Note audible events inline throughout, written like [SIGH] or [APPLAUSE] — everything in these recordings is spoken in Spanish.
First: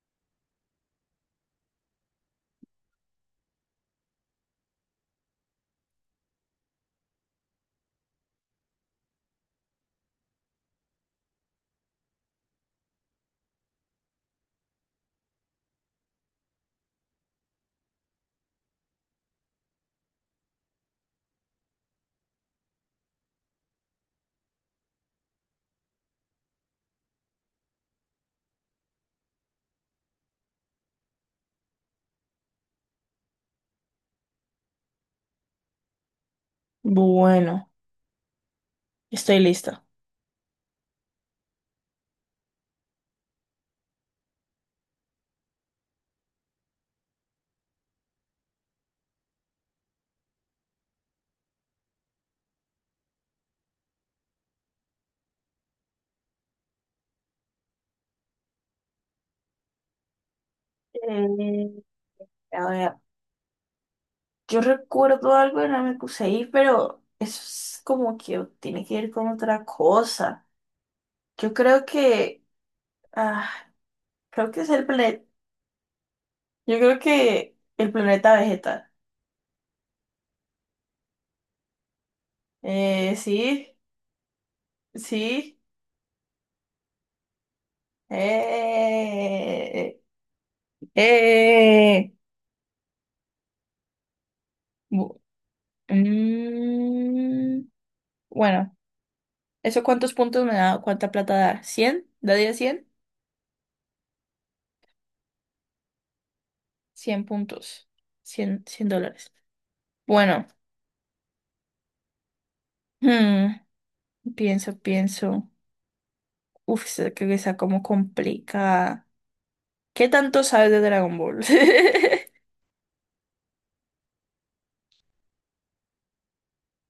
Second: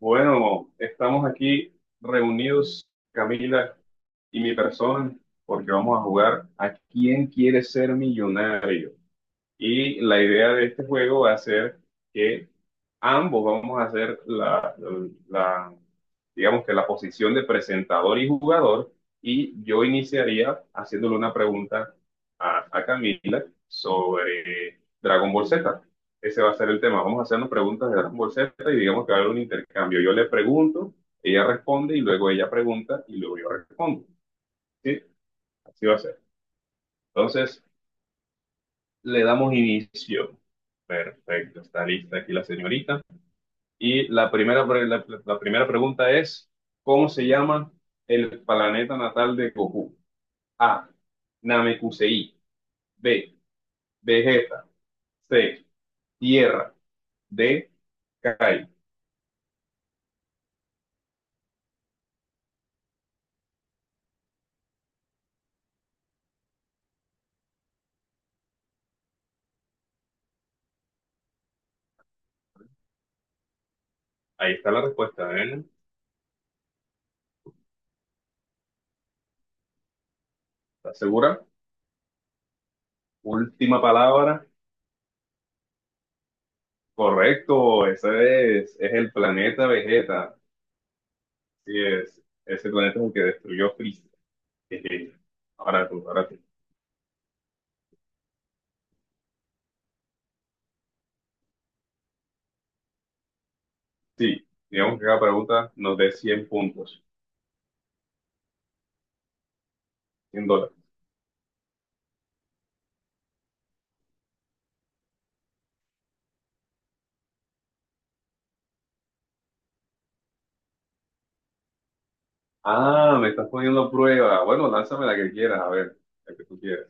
Bueno, estamos aquí reunidos, Camila y mi persona, porque vamos a jugar a quién quiere ser millonario. Y la idea de este juego va a ser que ambos vamos a hacer la- digamos que la posición de presentador y jugador. Y yo iniciaría haciéndole una pregunta a Camila sobre Dragon Ball Z. Ese va a ser el tema. Vamos a hacernos preguntas de Dragon Ball Z y digamos que va a haber un intercambio. Yo le pregunto, ella responde y luego ella pregunta y luego yo respondo. ¿Sí? Así va a ser. Entonces, Bueno, le estoy damos lista. inicio. Perfecto, está lista aquí la señorita. Y la primera pregunta es, ¿cómo se llama el planeta natal de Goku? A. Namekusei. B. Vegeta. C. Tierra. D. Kai. Eh, a ver, yo recuerdo algo de la me puse ahí, pero eso es como que tiene que ver con otra cosa. Yo creo que, ah, creo Ahí que es está la el respuesta, ¿eh? yo creo que el planeta Vegeta. ¿Estás segura? Sí, Última palabra. sí, Correcto, ese es el planeta eh, Vegeta. Sí eh, es, ese planeta es el que destruyó Freezer. Bu- [LAUGHS] Ahora tú, ahora tú. mm, bueno, ¿eso cuántos puntos me da? ¿Cuánta plata da? ¿100? ¿Daría 100 daría 100? Sí, digamos que cada pregunta nos dé 100 puntos, 100 puntos. Cien dólares. Bueno, 100 dólares. hmm, pienso. Uf, esa creo que está como complicada. ¿Qué tanto sabes de Dragon Ball? [LAUGHS] Ah, me estás poniendo a prueba. Bueno, lánzame la que quieras, a ver, la que tú quieras.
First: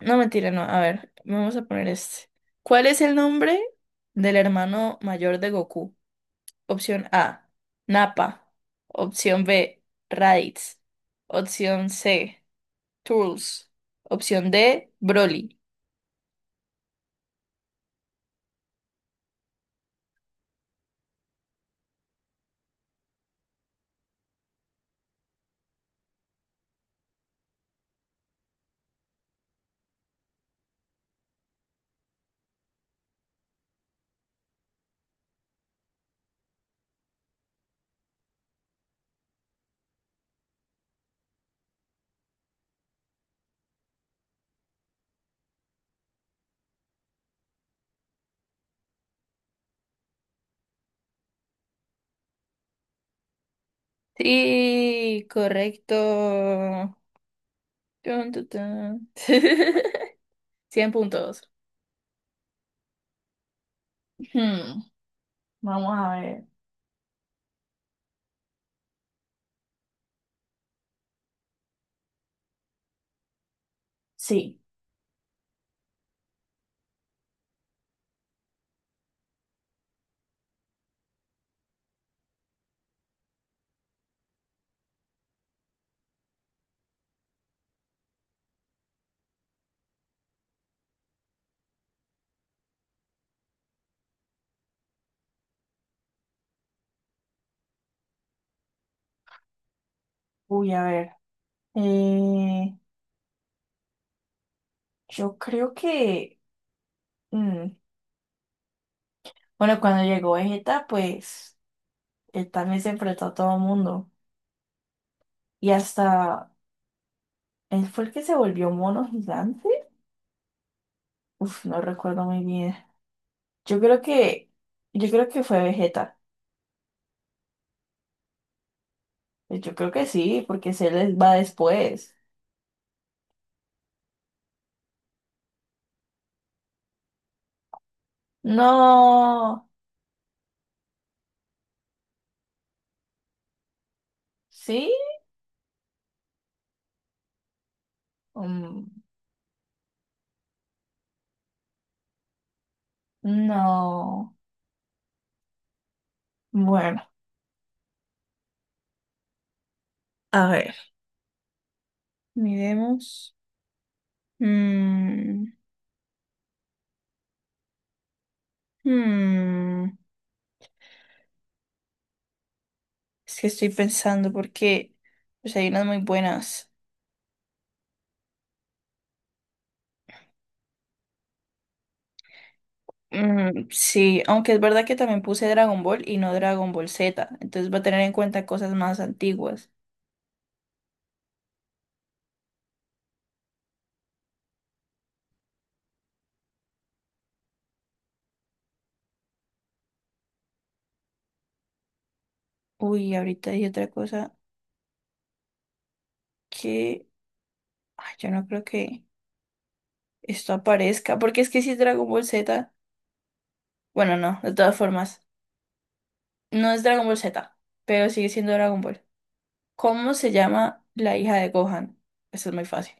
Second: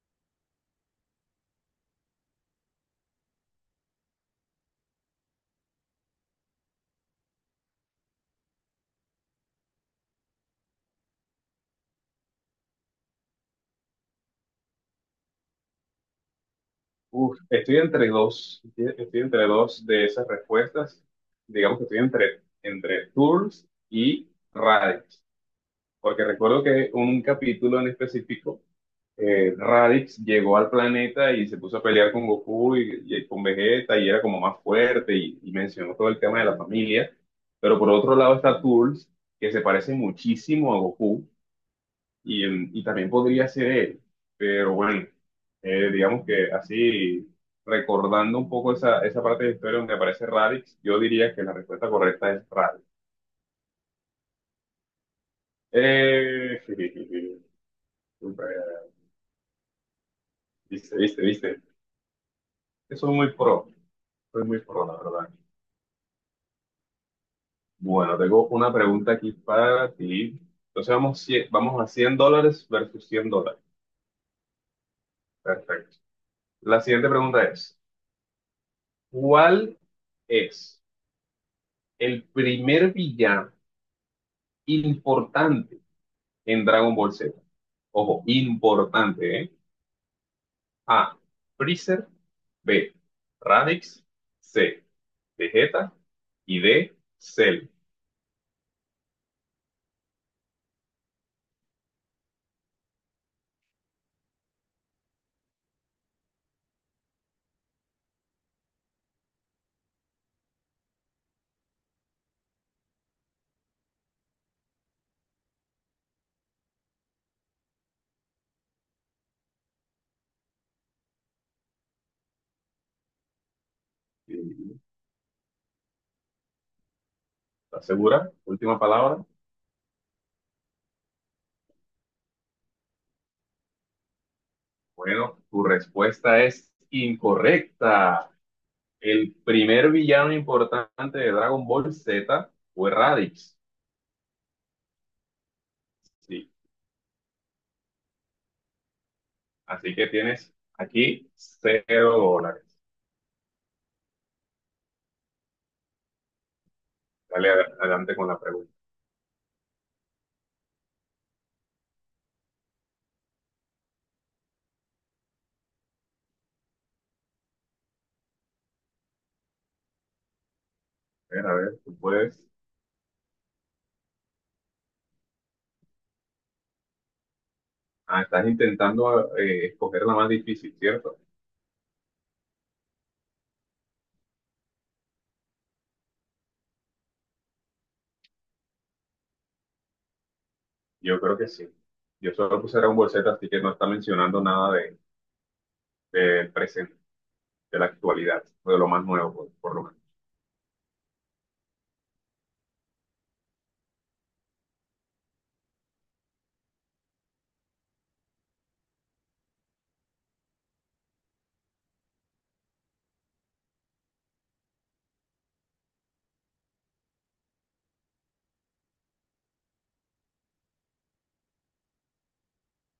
No, mentira, no. A ver, vamos a poner este. ¿Cuál es el nombre del hermano mayor de Goku? Opción A, Nappa. Opción B, Raditz. Opción C, Trunks. Opción D, Broly. Uf, estoy entre dos de esas respuestas. Digamos que estoy entre tours y raids, porque recuerdo que un capítulo en específico Raditz llegó al planeta y se puso a pelear con Goku y con Vegeta y era como más fuerte y mencionó todo el tema de la familia. Pero por otro lado está Turles, que se parece muchísimo a Goku y, y también podría ser él. Pero bueno, digamos que así recordando un poco esa parte de la historia donde aparece Raditz, yo diría que la respuesta correcta es Raditz. Sí, Eh, correcto. [LAUGHS] Tun, tun, super, tun. [LAUGHS] 100 viste, viste, puntos. viste. Eso es muy pro, soy muy Hmm, pro, la verdad. vamos a ver. Bueno, tengo una pregunta aquí para ti. Entonces vamos, vamos a 100 dólares versus 100 dólares. Sí. Perfecto. La siguiente pregunta es, ¿cuál es el primer villano importante en Dragon Ball Z? Ojo, importante, ¿eh? A, Freezer, B, Radix, C, Vegeta y D, Cell. Uy, a ver. Eh, yo creo que. mm, Bueno, cuando llegó Vegeta, pues él también se enfrentó a todo el mundo. Y hasta. Él fue el que se volvió mono gigante. Uf, no recuerdo muy bien. Yo creo que. ¿Estás Yo creo que fue Vegeta. segura? Última palabra. Pues yo creo que sí, porque se les va después. Bueno, tu respuesta es incorrecta. El No. primer villano importante de Dragon Ball Z fue Raditz. ¿Sí? Sí. Mm, Así que tienes aquí cero dólares. no. Bueno, Dale adelante con la pregunta. a ver, miremos. Mm, mm, A ver, tú puedes. es que estoy pensando porque pues, hay unas muy buenas. Ah, estás intentando escoger la más difícil, ¿cierto? Mm, sí, aunque es verdad que también puse Dragon Ball y no Dragon Ball Z, entonces va a tener en cuenta cosas más antiguas. Yo creo que sí. Yo solo puse Dragon Ball Z, así que no está mencionando nada del presente, de la actualidad, o de lo más nuevo, por lo menos. Uy, ahorita hay otra cosa que ay, yo no creo que esto aparezca, porque es que si es Dragon Ball Z, bueno, no, de todas formas, no es Dragon Ball Z, pero sigue siendo Dragon Ball. ¿Cómo se llama la hija de Gohan? Eso es muy fácil.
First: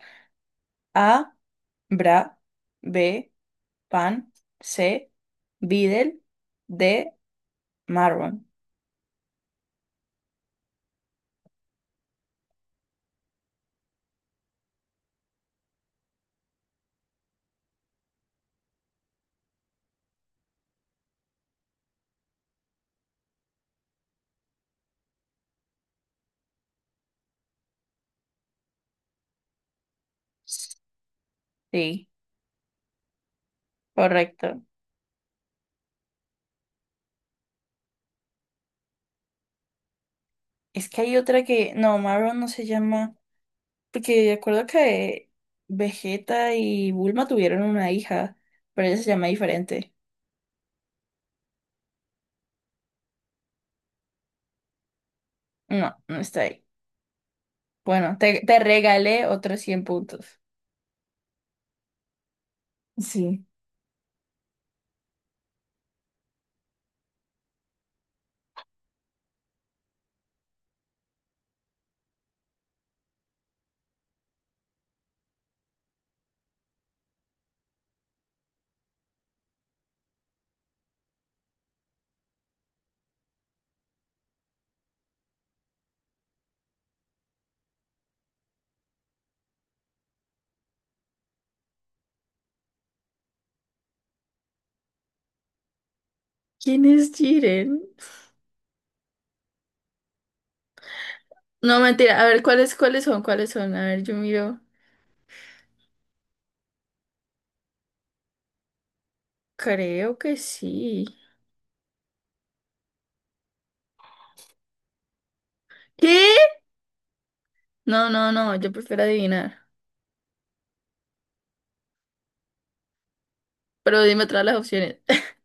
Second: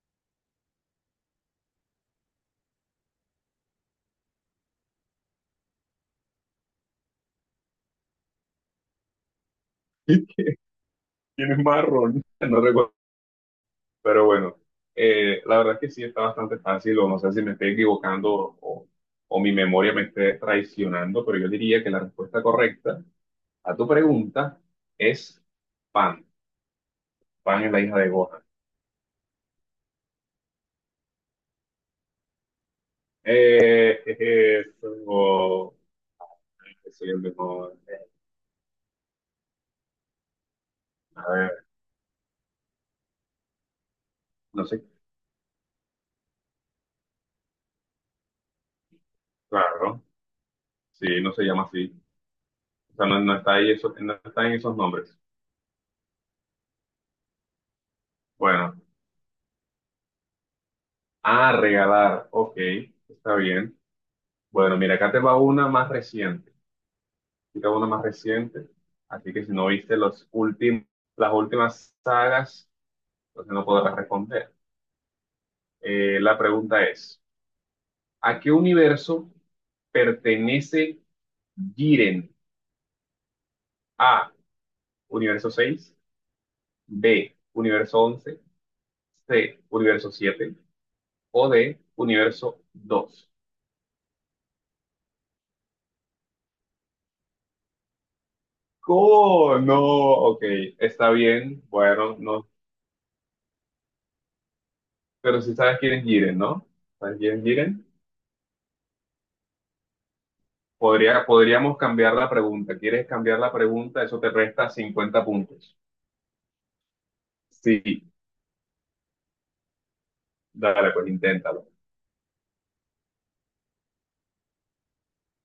A. Bra. B. Pan. C. Videl. D. Marron. [LAUGHS] Tienes marrón. No recuerdo. Pero bueno, la verdad es que sí está bastante fácil, o no sé si me estoy equivocando o, o mi memoria me esté traicionando, pero yo diría que la respuesta correcta a tu pregunta es Pan. Pan es la hija de Gohan. Sí, Eh, correcto. eso, Soy el mejor. Es que hay A otra ver, que. No, Marron no se llama. Porque de no acuerdo sé, que Vegeta y Bulma tuvieron una hija, pero ella se llama diferente. claro, sí, no se llama así. O sea, no, no está ahí eso, no está en esos nombres. No, no está ahí. Bueno, te Bueno, regalé otros 100 puntos. ah, regalar, ok, está Sí. bien. Bueno, mira, acá te va una más reciente. Explica uno más reciente. Así que si no viste los últimos, las últimas sagas, entonces no podrás responder. La pregunta es, ¿a qué universo pertenece Jiren? A, universo 6, B, universo 11, C, universo 7 o D, universo 2. ¿Quién es Jiren? ¡Oh, no! Ok, está bien, No, bueno, mentira. A ver, no. ¿Cuáles son? ¿Cuáles son? A ver, yo miro. Pero si sabes quién es Jiren, ¿no? ¿Sabes quién es Jiren? Creo que sí. Podría, podríamos cambiar la pregunta. ¿Quieres cambiar la pregunta? Eso te resta 50 puntos. ¿Qué? No, Sí, no, no. Yo prefiero adivinar. dale, pues inténtalo. Pero dime todas las opciones. [LAUGHS]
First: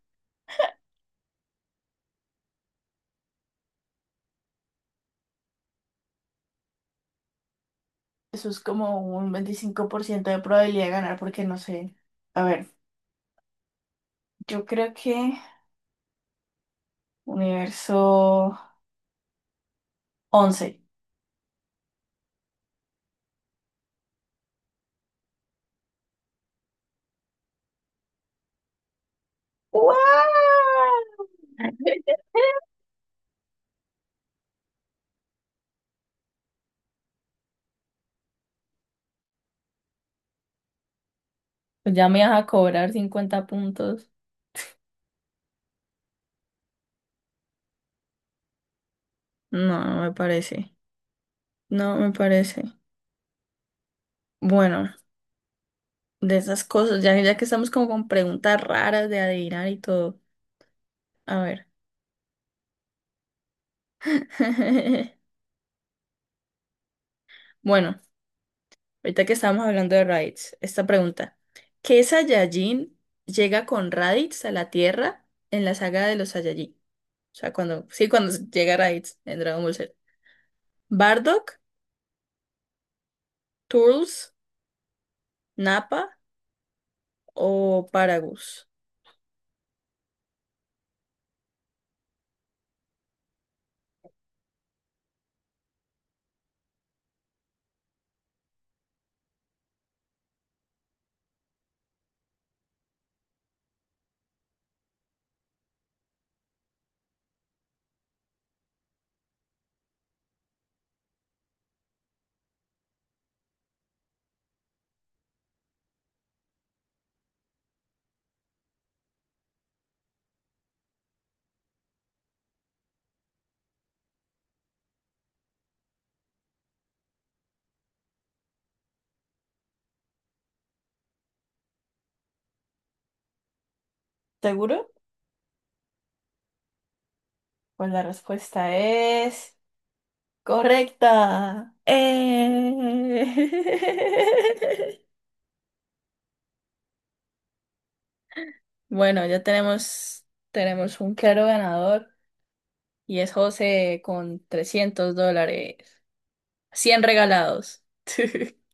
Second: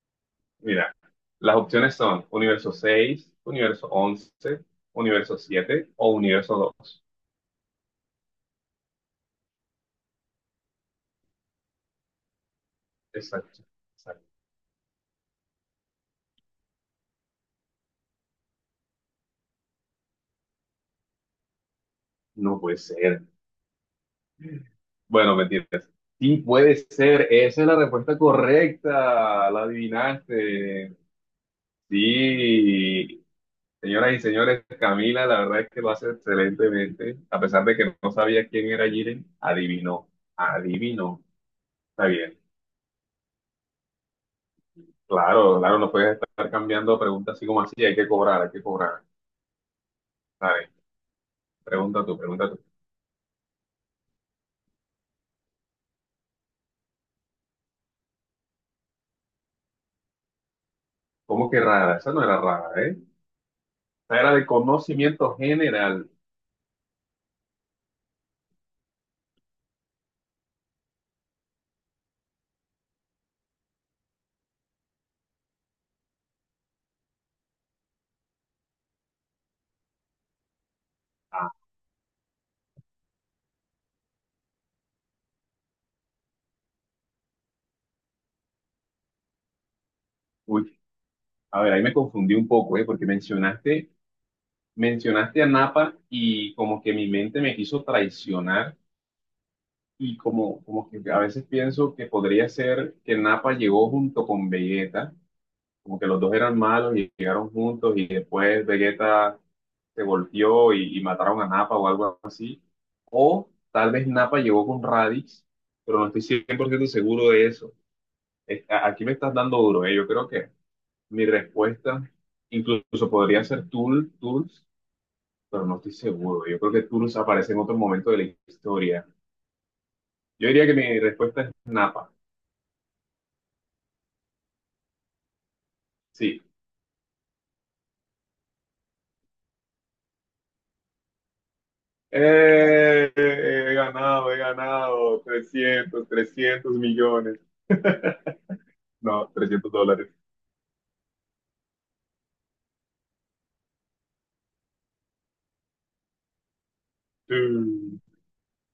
Mira, las opciones son universo seis, universo once, universo 7 o universo dos. Eso es como un 25% de probabilidad de ganar porque no sé. A ver, Exacto. Exacto. yo creo que universo 11. No puede ser. Bueno, mentiras. Sí, puede ser. Esa es la respuesta correcta. La ¡Guau! adivinaste. [LAUGHS] Sí, señoras y señores, Camila, la verdad es que lo hace excelentemente. A pesar de que no sabía quién era Jiren, adivinó, adivinó. Pues Está ya me bien. vas a cobrar 50 puntos. Claro, claro, no puedes estar cambiando preguntas así como así, hay que cobrar, hay que cobrar. No, no me Dale, parece. No pregunta me tú, pregunta tú. parece. Bueno, de esas cosas, ya que estamos como con preguntas raras de adivinar y todo. A ¿Cómo que ver. rara? Esa no era rara, ¿eh? Esa era de [LAUGHS] conocimiento general. Bueno, ahorita que estábamos hablando de Raditz, esta pregunta. ¿Qué Saiyajin llega con Raditz a la Tierra en la saga de los Saiyajin? O sea, cuando, sí, cuando llega Raditz en Dragon Ball Z. Ah, ¿Bardock, Turles, Nappa o Paragus? uy, a ver, ahí me confundí un poco, ¿eh? Porque mencionaste a Napa y como que mi mente me quiso traicionar. Y como que a veces pienso que podría ser que Nappa llegó junto con Vegeta, como que los dos eran malos y llegaron juntos y después Vegeta se golpeó y mataron a Nappa o algo así. O tal vez Nappa llegó con Raditz, pero no estoy 100% seguro de eso. Aquí me estás dando duro, ¿eh? Yo creo que mi respuesta incluso podría ser Tools, pero no estoy seguro. Yo creo que Tools aparece en otro momento de la historia. Yo diría que mi respuesta es Nappa. ¿Seguro? Sí, Pues la respuesta es correcta. He ganado, he ganado [LAUGHS] trescientos millones. Bueno, No, ya 300 dólares. Tenemos un claro ganador. Y es José con $300. 100 regalados. Mm. [LAUGHS]